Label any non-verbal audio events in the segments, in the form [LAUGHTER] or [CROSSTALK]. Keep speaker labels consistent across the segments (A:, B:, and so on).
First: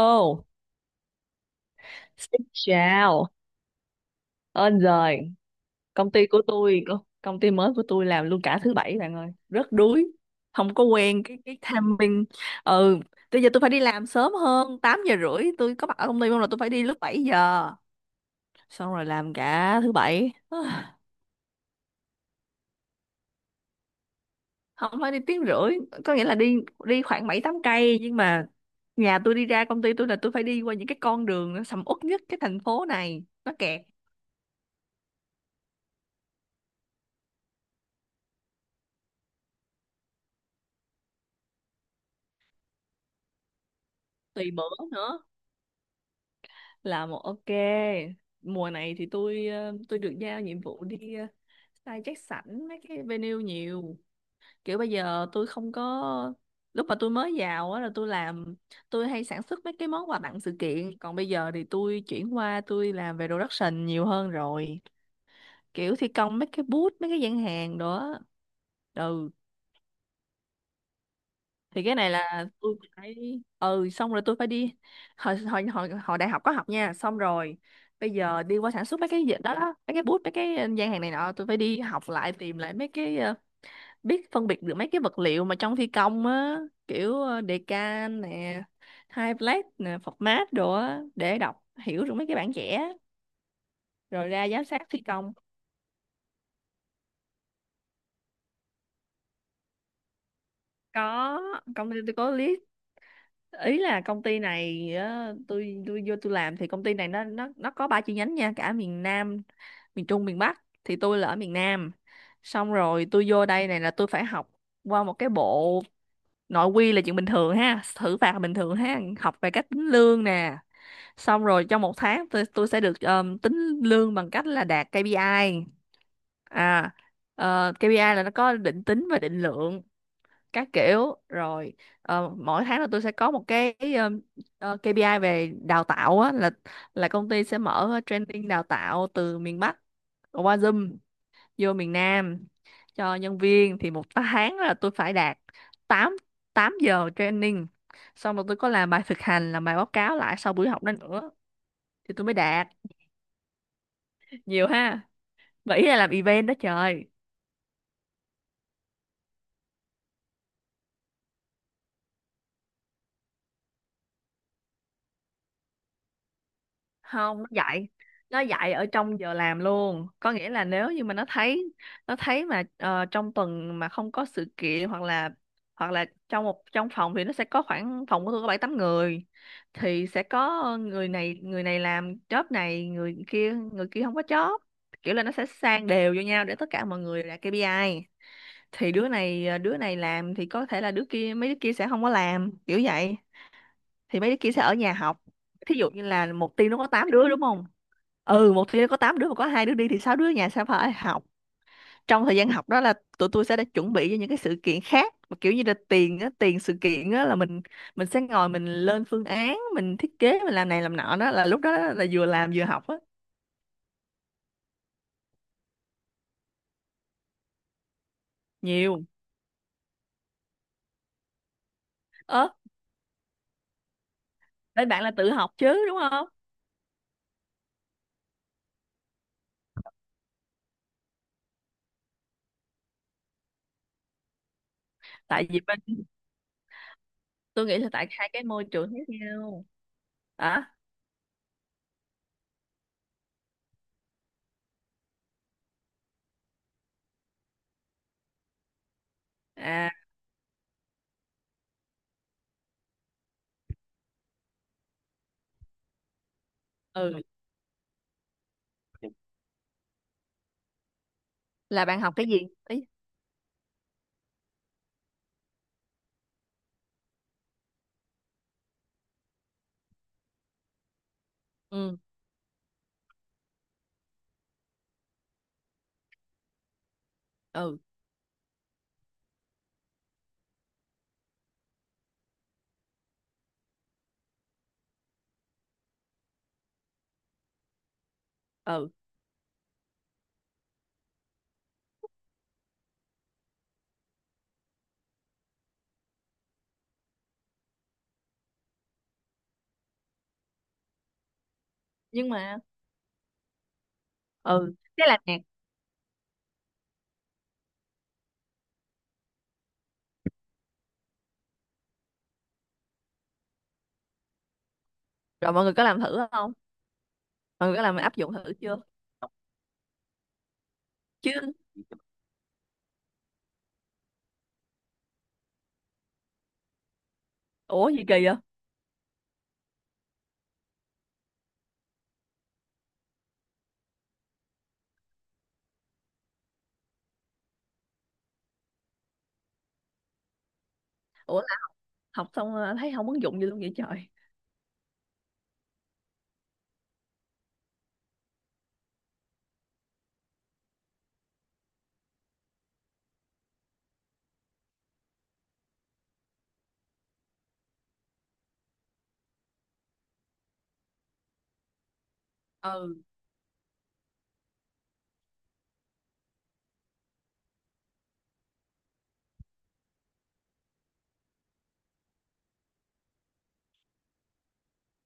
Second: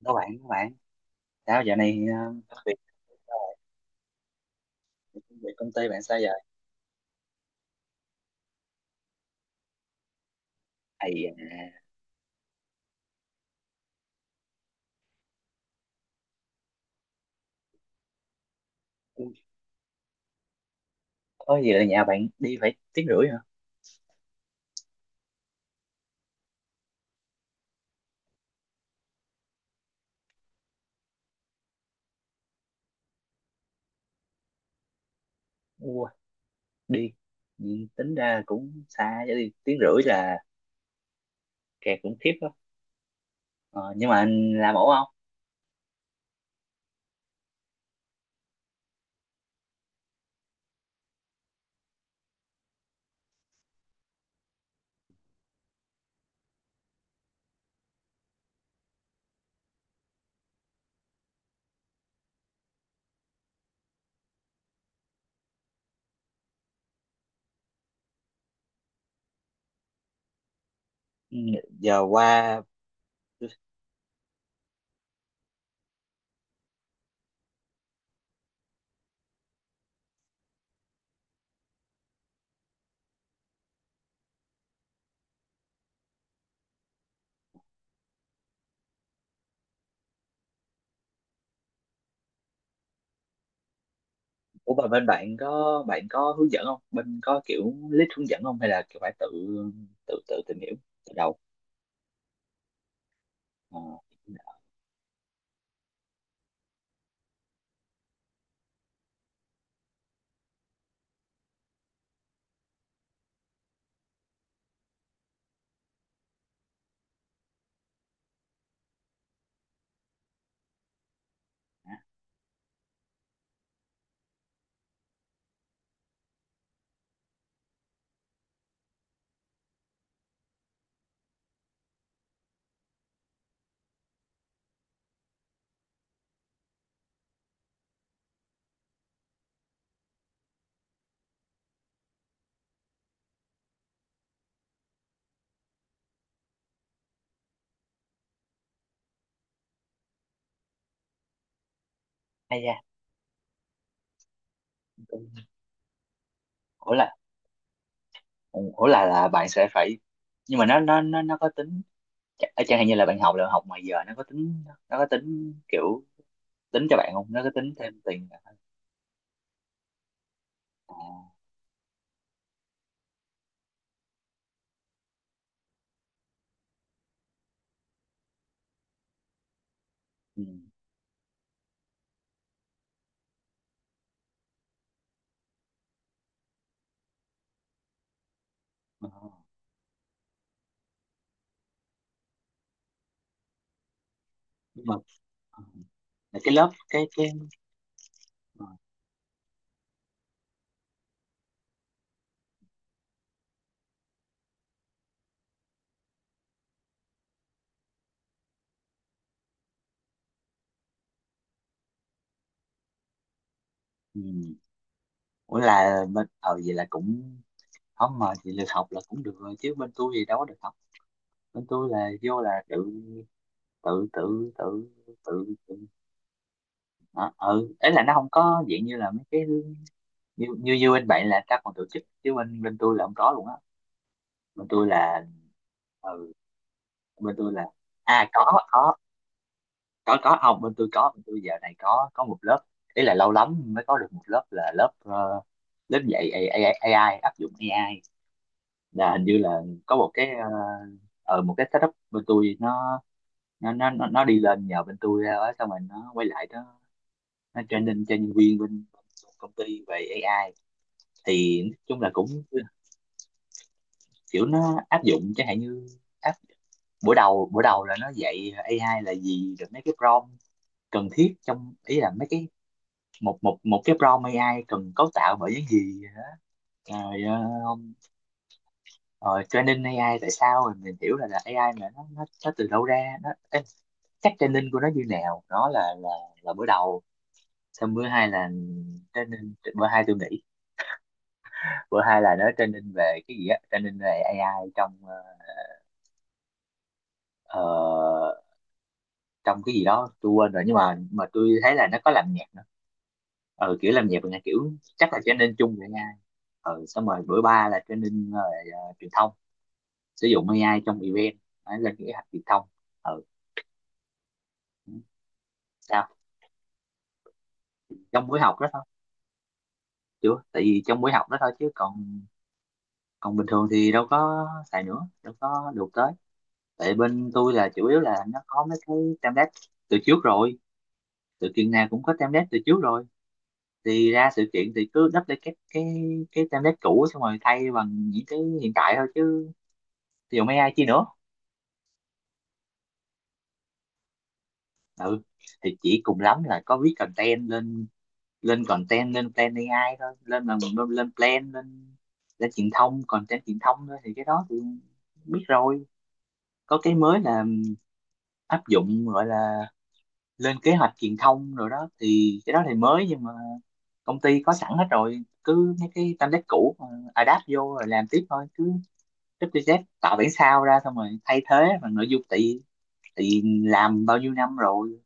A: đó bạn đó bạn sao giờ này,
B: xin
A: công việc
B: chào. Ơn rồi,
A: công việc công ty bạn
B: công
A: sao
B: ty
A: giờ
B: của tôi, công ty mới của tôi làm luôn cả thứ bảy bạn ơi, rất đuối, không có quen
A: thầy?
B: cái timing. Ừ, bây giờ tôi phải đi làm sớm hơn, 8 giờ rưỡi tôi có mặt ở công ty không là tôi phải đi lúc 7 giờ. Xong rồi
A: ờ,
B: làm cả thứ bảy. [SIGHS]
A: có gì là nhà bạn đi phải tiếng rưỡi hả?
B: Không phải đi tiếng rưỡi, có nghĩa là đi đi khoảng 7 8 cây, nhưng mà nhà tôi đi ra công ty tôi là tôi phải đi qua những cái con đường nó sầm uất nhất cái thành phố này, nó kẹt
A: Ua, đi. Ừ, tính ra cũng xa chứ, đi tiếng rưỡi là kẹt cũng khiếp đó. Ờ, nhưng mà
B: tùy
A: anh làm
B: bữa,
A: ổn không?
B: nữa là một ok. Mùa này thì tôi tôi được giao nhiệm vụ đi, sai check sảnh mấy cái venue nhiều, kiểu bây giờ tôi không có. Lúc mà tôi mới vào á là tôi làm, tôi hay sản xuất mấy cái món quà tặng sự kiện, còn bây giờ thì tôi chuyển qua tôi làm về production nhiều hơn rồi, kiểu thi công mấy cái booth mấy cái gian hàng đó. Ừ,
A: Ừ,
B: thì cái
A: giờ
B: này là
A: qua.
B: tôi phải, ừ xong rồi tôi phải đi. Hồi đại học có học nha, xong rồi bây giờ đi qua sản xuất mấy cái gì đó, đó mấy cái bút mấy cái gian hàng này nọ, tôi phải đi học lại, tìm lại mấy cái, biết phân biệt được mấy cái vật liệu mà trong thi công á, kiểu đề can nè, hai plate nè, format đồ á, để đọc hiểu được mấy cái bản vẽ, rồi ra giám
A: Ủa
B: sát
A: mà
B: thi
A: bên
B: công.
A: bạn có, bạn có hướng dẫn không, bên có kiểu list hướng dẫn không hay là kiểu phải tự tự tự tìm hiểu từ đầu?
B: Có, công ty tôi có list.
A: ờ,
B: Ý là công ty này á, tôi vô tôi làm, thì công ty này nó có ba chi nhánh nha, cả miền Nam, miền Trung, miền Bắc, thì tôi là ở miền Nam. Xong rồi tôi vô đây này là tôi phải học qua một cái bộ nội quy, là chuyện bình thường ha, thử phạt là bình thường ha, học về cách tính lương nè. Xong rồi trong một tháng tôi sẽ được, tính lương bằng cách là đạt KPI. À, KPI là nó có định tính và định lượng các kiểu rồi. Mỗi tháng là tôi sẽ có một cái, KPI về đào tạo á, là công ty sẽ mở training đào tạo từ miền Bắc, qua Zoom vô miền Nam cho nhân viên. Thì một tháng là tôi phải đạt 8 8 giờ training, xong rồi tôi có làm bài thực hành, làm bài báo cáo lại sau buổi học đó nữa, thì tôi mới
A: Hay
B: đạt.
A: da.
B: Nhiều ha, vậy là làm event đó
A: ủa là
B: trời.
A: ủa là là bạn sẽ phải, nhưng mà nó có tính, chẳng hạn như là bạn học là học ngoài giờ, nó có tính, nó có tính kiểu tính cho bạn không,
B: Không,
A: nó
B: nó
A: có tính
B: dạy,
A: thêm tiền bạn
B: nó
A: không?
B: dạy ở trong giờ làm luôn, có nghĩa là nếu như mà nó
A: À,
B: thấy nó thấy mà trong tuần mà không có sự kiện, hoặc là trong một, trong phòng thì nó sẽ có khoảng, phòng của tôi có bảy tám người, thì sẽ
A: ừ.
B: có người này làm job này, người kia không có job, kiểu là nó sẽ sang đều vô nhau để tất cả mọi người đạt KPI. Thì
A: Ờ.
B: đứa này làm thì có thể là đứa kia, mấy đứa kia sẽ không có làm, kiểu vậy, thì mấy đứa kia sẽ ở
A: Nhưng
B: nhà
A: mà
B: học.
A: ờ,
B: Thí dụ như là
A: là cái
B: một
A: lớp,
B: team nó có 8
A: cái
B: đứa đúng không, ừ,
A: ờ,
B: một team nó có 8 đứa mà có hai đứa đi thì sáu đứa ở nhà sẽ phải học. Trong thời gian học đó là tụi tôi sẽ đã chuẩn bị cho những cái sự kiện khác, mà kiểu như là tiền á, tiền sự kiện á, là mình sẽ ngồi mình lên phương án, mình thiết kế, mình làm này làm nọ, đó là lúc đó là vừa làm vừa học á.
A: ừ. Ủa là bên, ờ vậy là cũng không, mà chị được học là
B: Nhiều.
A: cũng được rồi chứ bên tôi thì đâu có được học. Bên tôi là vô
B: Ớ,
A: là tự tự
B: bên bạn là tự học
A: tự, tự.
B: chứ đúng không,
A: Đó. Ừ, ấy là nó không có dạng như là mấy cái như như bên bạn là các còn tổ chức, chứ bên bên tôi là không có luôn á. Bên tôi là
B: tại vì bên,
A: ừ, bên tôi là
B: tôi nghĩ là tại
A: à,
B: hai cái
A: có
B: môi trường
A: có
B: khác nhau.
A: có, không bên
B: Hả?
A: tôi có, bên tôi giờ này có một lớp, ý là lâu lắm mới có được một lớp là lớp lớp dạy AI, AI áp dụng AI là hình như là
B: À,
A: có một cái một cái setup bên tôi nó nó đi lên nhờ bên tôi ra đó, xong rồi nó quay lại nó
B: ừ,
A: nó training cho nhân viên bên công ty về AI. Thì nói
B: là
A: chung
B: bạn
A: là
B: học
A: cũng
B: cái gì? Ý,
A: kiểu nó áp dụng chẳng hạn như áp, buổi đầu là nó dạy AI là gì, rồi mấy cái prompt cần thiết trong,
B: ừ
A: ý là mấy cái một một một cái prompt AI cần cấu tạo bởi những gì, rồi
B: ừ
A: rồi training AI tại sao, rồi mình hiểu là AI mà nó nó từ đâu ra nó cách training của nó như nào, nó là bữa đầu. Xong bữa hai là
B: ừ,
A: training bữa hai, tôi nghĩ bữa hai là nó training về cái gì á, training về AI trong ờ, trong cái gì đó tôi quên rồi nhưng mà tôi thấy là nó có làm
B: nhưng
A: nhạc
B: mà
A: nữa. Ờ kiểu làm nhạc là kiểu
B: ừ thế
A: chắc
B: là
A: là
B: nè,
A: training chung với AI. Ờ xong rồi bữa ba là training rồi truyền thông sử dụng AI trong event, phải lên cái học truyền thông. Ờ
B: rồi mọi người có làm
A: sao?
B: thử không, mọi người có làm áp
A: Trong
B: dụng
A: buổi
B: thử
A: học đó
B: chưa?
A: thôi. Chưa, tại vì trong buổi học
B: Chứ
A: đó thôi chứ còn, còn bình thường thì đâu có xài nữa, đâu có được tới. Tại bên tôi là chủ
B: ủa
A: yếu
B: gì kỳ
A: là
B: vậy,
A: nó có mấy cái template từ trước rồi, từ Kiên Nam cũng có template từ trước rồi, thì ra sự kiện thì cứ đắp lại cái cái template cũ xong rồi thay bằng những cái hiện tại thôi, chứ dùng AI chi nữa.
B: ủa là học xong thấy không ứng dụng gì luôn vậy trời?
A: Ừ thì chỉ cùng lắm là có viết content lên, lên content, lên plan AI thôi, lên là lên, lên plan lên, lên truyền thông, content truyền thông thôi thì cái đó thì biết rồi. Có cái mới là áp dụng gọi là lên kế hoạch truyền thông rồi đó, thì cái đó thì
B: Ừ,
A: mới. Nhưng mà công ty có sẵn hết rồi, cứ mấy cái template cũ mà adapt vô rồi làm tiếp thôi, cứ WZ tạo bản sao ra xong rồi thay thế bằng nội dung, tại tại làm bao nhiêu năm rồi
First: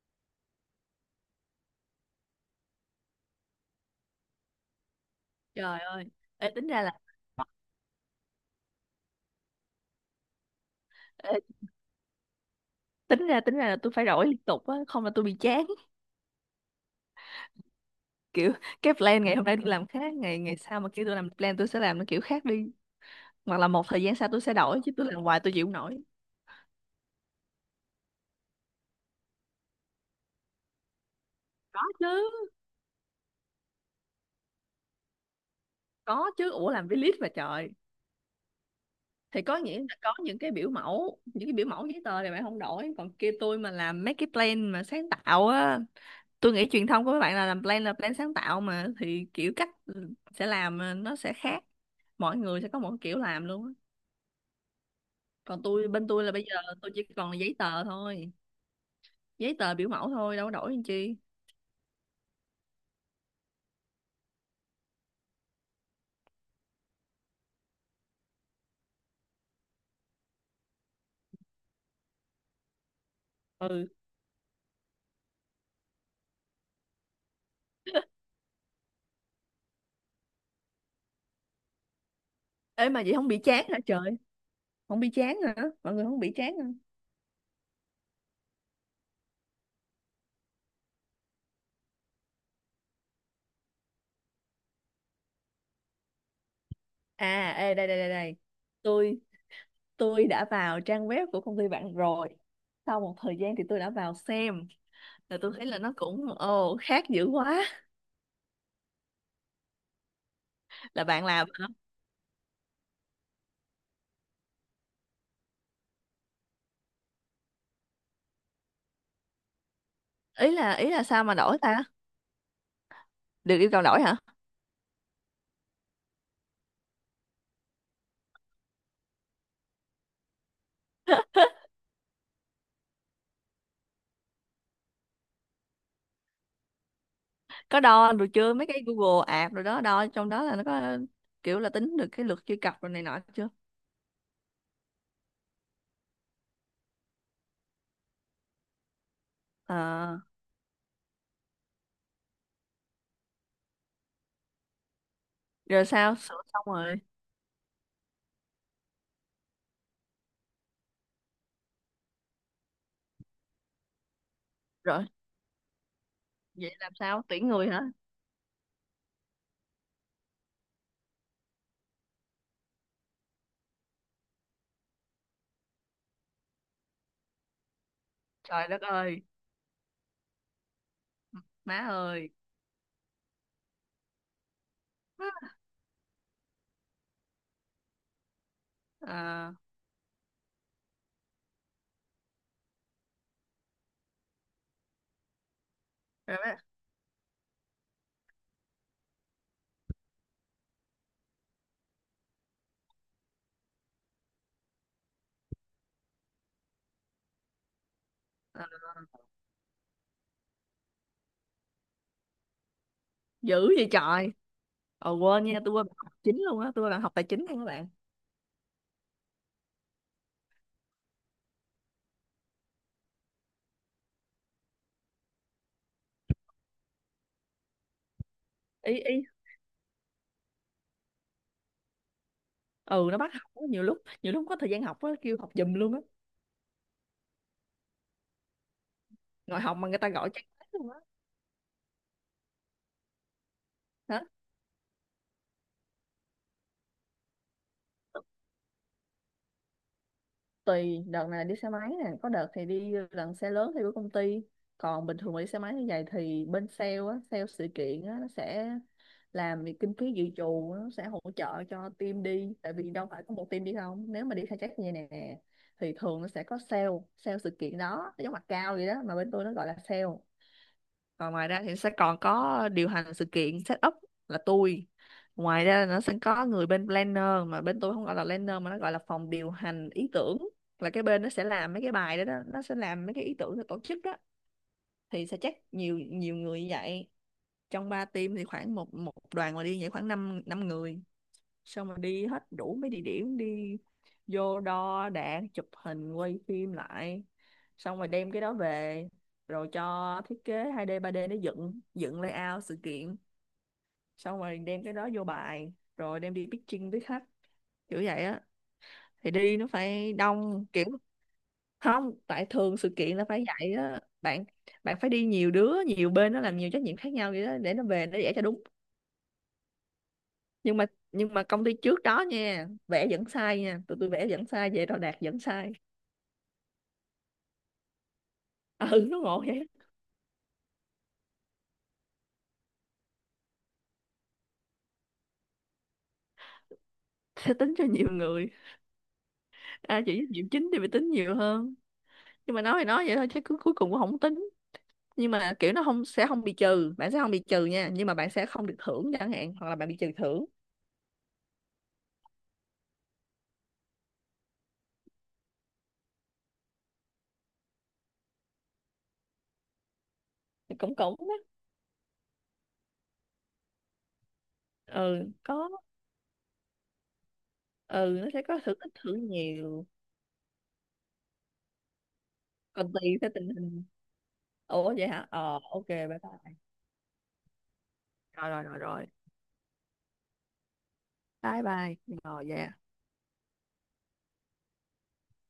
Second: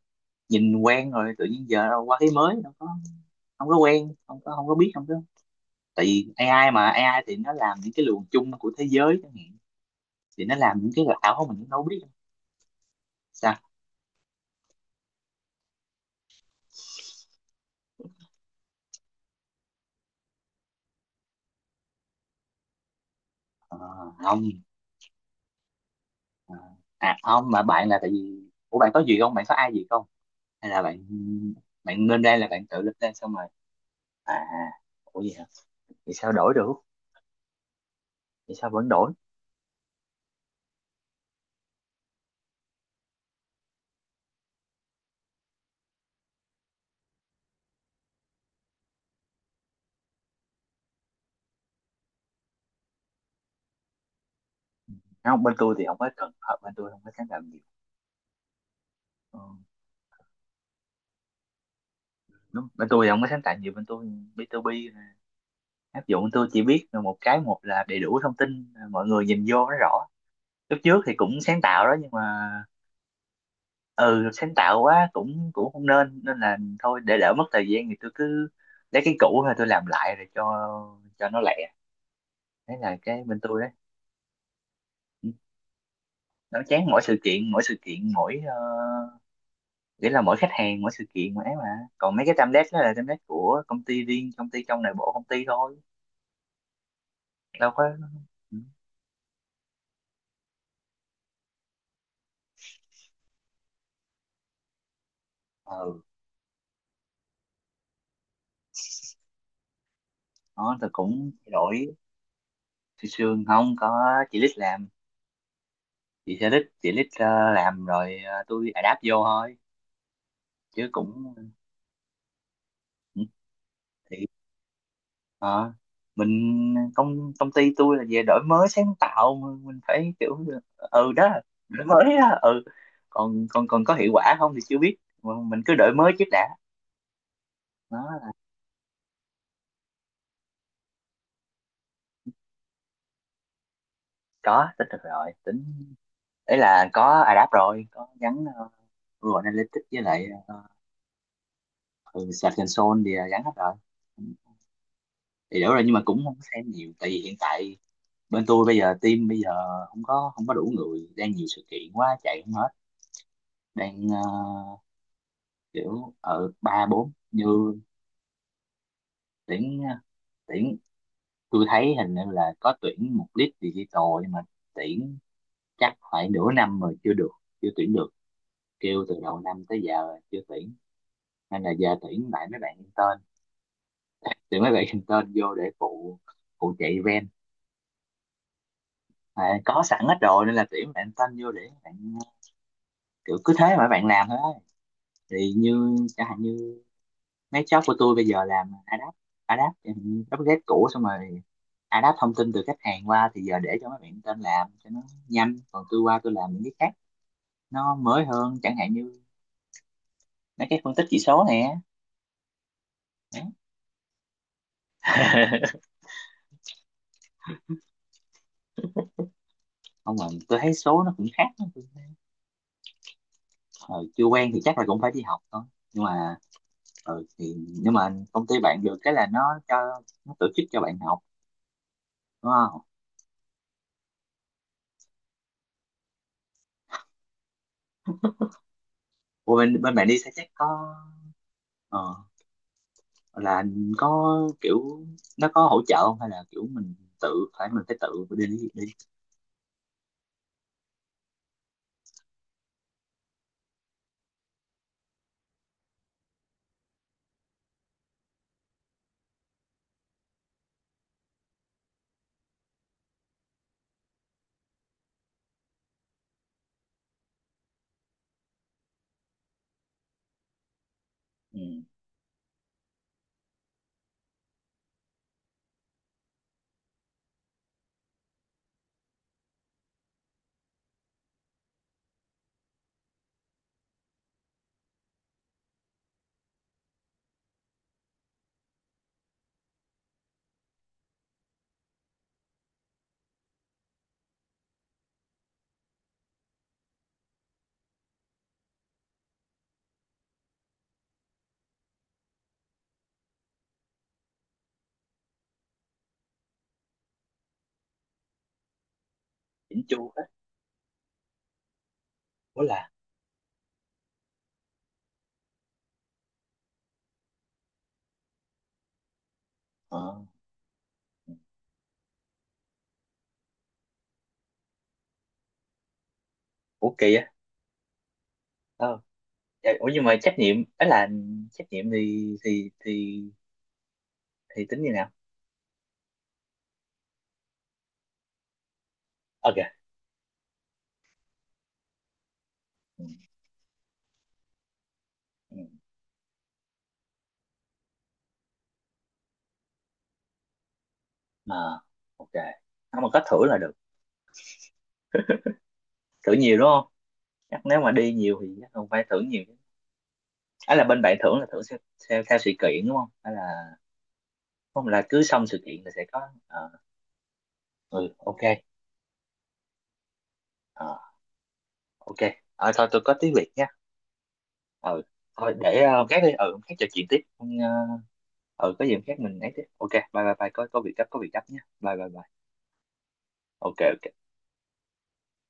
A: nhìn quen rồi, tự nhiên giờ đâu qua cái mới đâu có, không có quen, không có, không có biết, không có.
B: trời ơi.
A: Tại vì
B: Ê, tính
A: AI
B: ra
A: mà
B: là,
A: AI thì nó làm những cái luồng chung của thế giới chẳng hạn, thì nó làm những cái ảo
B: ê,
A: mình cũng đâu biết
B: tính ra
A: sao.
B: là tôi phải đổi liên tục á, không là tôi bị chán [LAUGHS] kiểu, cái plan ngày hôm nay tôi làm khác ngày ngày sau, mà kêu tôi làm plan tôi sẽ làm nó kiểu khác đi, hoặc là
A: Ờ,
B: một thời gian sau tôi
A: không.
B: sẽ đổi, chứ tôi làm hoài tôi chịu không nổi.
A: Ờ, à không mà bạn là tại vì, ủa bạn có gì không, bạn có ai gì không, hay là bạn,
B: Có chứ,
A: bạn lên đây là bạn tự lên đây xong rồi à, ủa gì hả? Thì
B: có
A: sao
B: chứ,
A: đổi được?
B: ủa làm với list mà trời.
A: Thì sao vẫn đổi?
B: Thì có nghĩa là có những cái biểu mẫu, giấy tờ thì bạn không đổi, còn kia tôi mà làm mấy cái plan mà sáng tạo á, tôi nghĩ truyền thông của các bạn là làm plan, là plan sáng tạo mà, thì kiểu cách sẽ làm, nó sẽ khác, mỗi người sẽ có một kiểu làm luôn á.
A: Không bên
B: Còn
A: tôi thì
B: tôi,
A: không
B: bên
A: có
B: tôi
A: cần
B: là bây giờ
A: hợp, bên tôi
B: tôi
A: không
B: chỉ
A: có sáng
B: còn là
A: tạo
B: giấy
A: nhiều.
B: tờ thôi,
A: Ờ,
B: giấy tờ biểu mẫu thôi, đâu có đổi làm chi.
A: đúng, bên tôi thì không có sáng tạo nhiều, bên tôi B2B áp dụng, tôi chỉ biết một cái, một là đầy đủ thông tin mọi người nhìn vô nó rõ. Lúc trước thì cũng sáng tạo đó nhưng mà
B: Ừ,
A: ừ sáng tạo quá cũng cũng không nên, nên là thôi để đỡ mất thời gian thì tôi cứ lấy cái cũ thôi, tôi làm lại rồi cho nó lẹ. Đấy
B: ê
A: là
B: mà vậy
A: cái
B: không bị
A: bên tôi
B: chán
A: đấy.
B: hả trời, không bị
A: Ừ,
B: chán hả, mọi người không bị chán
A: nó
B: hả?
A: chán mỗi sự kiện, mỗi sự kiện, mỗi nghĩa là mỗi khách hàng, mỗi sự kiện mà ấy mà, còn mấy cái template đó là template của công ty riêng, công ty trong nội bộ công ty thôi,
B: À,
A: đâu
B: ê
A: có
B: đây đây đây đây,
A: ừ.
B: tôi tôi đã vào trang web của công ty bạn rồi, sau một thời gian thì tôi đã vào xem, là tôi thấy là nó
A: Ừ.
B: cũng ồ khác dữ quá.
A: Đó tôi
B: Là bạn
A: cũng
B: làm
A: thay
B: hả?
A: đổi, xương xương không có, chị lít làm, chị sẽ lít, chị lít làm rồi, tôi adapt vô thôi
B: ý là
A: chứ
B: ý là sao
A: cũng
B: mà đổi ta,
A: ừ,
B: được yêu cầu đổi hả?
A: thì ờ, mình, công công ty tôi là về đổi mới sáng tạo mà, mình phải kiểu ừ đó, đổi mới đó ừ, còn còn còn có hiệu quả không thì chưa biết, mà mình cứ đổi mới trước đã.
B: Có đo được
A: Đó
B: chưa mấy cái Google Ads rồi đó, đo trong đó là nó có kiểu là tính được cái lượt truy cập rồi này nọ chưa?
A: có tích được rồi tính, ấy là có adapt rồi, có gắn Google Analytics với
B: À,
A: lại ừ, Search Console thì là gắn hết rồi thì đủ rồi,
B: rồi
A: nhưng mà
B: sao
A: cũng không có
B: sửa xong
A: xem nhiều
B: rồi,
A: tại vì hiện tại bên tôi bây giờ team bây giờ không có, không có đủ người, đang nhiều sự kiện quá chạy không hết, đang
B: rồi
A: kiểu ở
B: vậy
A: ba
B: làm
A: bốn
B: sao
A: như,
B: tuyển người hả?
A: tuyển tuyển, tôi thấy hình như là có tuyển một lead digital nhưng mà tuyển chắc phải nửa năm rồi chưa được, chưa tuyển được,
B: Trời đất
A: kêu từ
B: ơi,
A: đầu năm tới giờ chưa tuyển, nên là
B: má
A: giờ tuyển
B: ơi.
A: lại mấy bạn intern, tuyển mấy bạn intern vô để phụ, phụ chạy event,
B: À,
A: à, có sẵn hết rồi nên là tuyển bạn intern vô để bạn kiểu cứ thế mà bạn làm thôi, thì như chẳng
B: rồi
A: hạn như mấy job của tôi bây giờ làm adapt, adapt em update cũ xong rồi adapt thông tin từ khách hàng qua thì giờ để cho mấy bạn tên làm cho nó nhanh, còn tôi qua tôi làm những cái khác nó mới hơn,
B: à,
A: chẳng hạn như mấy cái phân tích chỉ số nè.
B: dữ vậy trời. Quên nha, tôi quên bạn học chính luôn á, tôi là học tài chính luôn các bạn.
A: Không mà tôi thấy số nó cũng khác, hồi chưa quen thì chắc là cũng phải đi học thôi nhưng mà ừ, thì nhưng mà công ty bạn
B: Ý
A: được cái là
B: ý.
A: nó cho, nó tổ chức cho bạn học đúng không?
B: Ừ nó bắt học á, nhiều lúc, nhiều lúc không có thời gian học á, kêu học giùm luôn á,
A: Ủa,
B: ngồi học
A: bên
B: mà
A: bên
B: người
A: bạn
B: ta
A: đi sẽ
B: gọi chán
A: chắc
B: lắm luôn
A: có
B: á.
A: ờ, là
B: Hả?
A: có kiểu nó có hỗ trợ không hay là kiểu mình tự, phải mình phải tự đi đi
B: Tùy, đợt này đi xe máy nè, có đợt thì đi lần xe lớn theo của công ty. Còn bình thường mà đi xe máy như vậy thì bên sale á, sale sự kiện á nó sẽ làm việc kinh phí dự trù, nó sẽ hỗ trợ cho team đi, tại vì đâu phải có một team đi không, nếu mà đi khai thác như này nè, thì thường nó sẽ có sale, sale sự kiện đó, nó giống mặt cao vậy đó, mà bên tôi nó gọi là sale. Còn ngoài
A: ừ,
B: ra thì sẽ còn có điều hành sự kiện, set up, là tôi. Ngoài ra nó sẽ có người bên planner, mà bên tôi không gọi là planner, mà nó gọi là phòng điều hành ý tưởng, là cái bên nó sẽ làm mấy cái bài đó. Nó sẽ làm mấy cái ý tưởng để tổ chức đó, thì sẽ chắc nhiều nhiều người như vậy. Trong ba team thì khoảng một một đoàn mà đi vậy khoảng 5 năm năm người, xong rồi đi hết đủ mấy địa điểm, đi vô đo đạc, chụp hình, quay phim lại, xong rồi đem cái đó về, rồi cho thiết kế 2D 3D để dựng dựng layout sự kiện, xong rồi đem cái đó vô bài rồi đem đi pitching với khách, kiểu vậy á, thì đi nó
A: chỉnh chu
B: phải
A: á.
B: đông kiểu. Không, tại
A: Ủa
B: thường
A: là
B: sự kiện là phải vậy á bạn, bạn phải đi nhiều đứa, nhiều bên nó làm nhiều trách nhiệm khác nhau vậy đó, để nó về nó vẽ cho đúng.
A: ờ,
B: Nhưng mà, công ty trước đó nha vẽ vẫn sai nha, tụi tôi vẽ vẫn sai, về đo đạc vẫn sai.
A: ủa kỳ á
B: [LAUGHS]
A: ờ.
B: Ừ nó ngộ vậy.
A: Dạ, ủa nhưng mà trách nhiệm ấy là trách nhiệm thì thì tính như nào?
B: Sẽ tính cho nhiều người,
A: Ok.
B: à chỉ nhiệm chính thì phải tính nhiều hơn, nhưng mà nói thì
A: Ừ,
B: nói vậy thôi, chứ cuối cuối cùng cũng không tính, nhưng mà
A: ừ,
B: kiểu nó không, sẽ không bị trừ, bạn sẽ không bị trừ nha, nhưng mà bạn sẽ không được thưởng chẳng hạn, hoặc là bạn bị trừ thưởng.
A: mà ok, không mà có thưởng là được, thưởng nhiều đúng không? Chắc nếu mà đi nhiều thì chắc không phải thưởng nhiều. Ấy
B: Thì
A: là
B: cũng
A: bên bạn
B: cũng đó.
A: thưởng là thưởng theo, theo, theo sự kiện đúng không hay là không là cứ
B: Ừ
A: xong sự
B: có,
A: kiện là sẽ có ờ, ừ
B: ừ nó
A: ok
B: sẽ có thưởng ít thưởng nhiều,
A: ờ, ok. Ờ, thôi
B: còn
A: tôi có
B: tùy theo
A: tiếng
B: tình
A: Việt nha.
B: hình. Ủa
A: Ừ
B: vậy hả,
A: thôi để
B: ok,
A: hôm
B: bye
A: khác đi, ừ
B: bye.
A: hôm khác trò chuyện tiếp. Hôm,
B: Rồi rồi
A: ừ
B: rồi
A: có gì hôm
B: rồi,
A: khác mình ấy tiếp, ok bye bye bye, có việc gấp, có việc gấp nha,
B: bye
A: bye
B: bye,
A: bye bye.
B: rồi vậy.
A: Ok ok.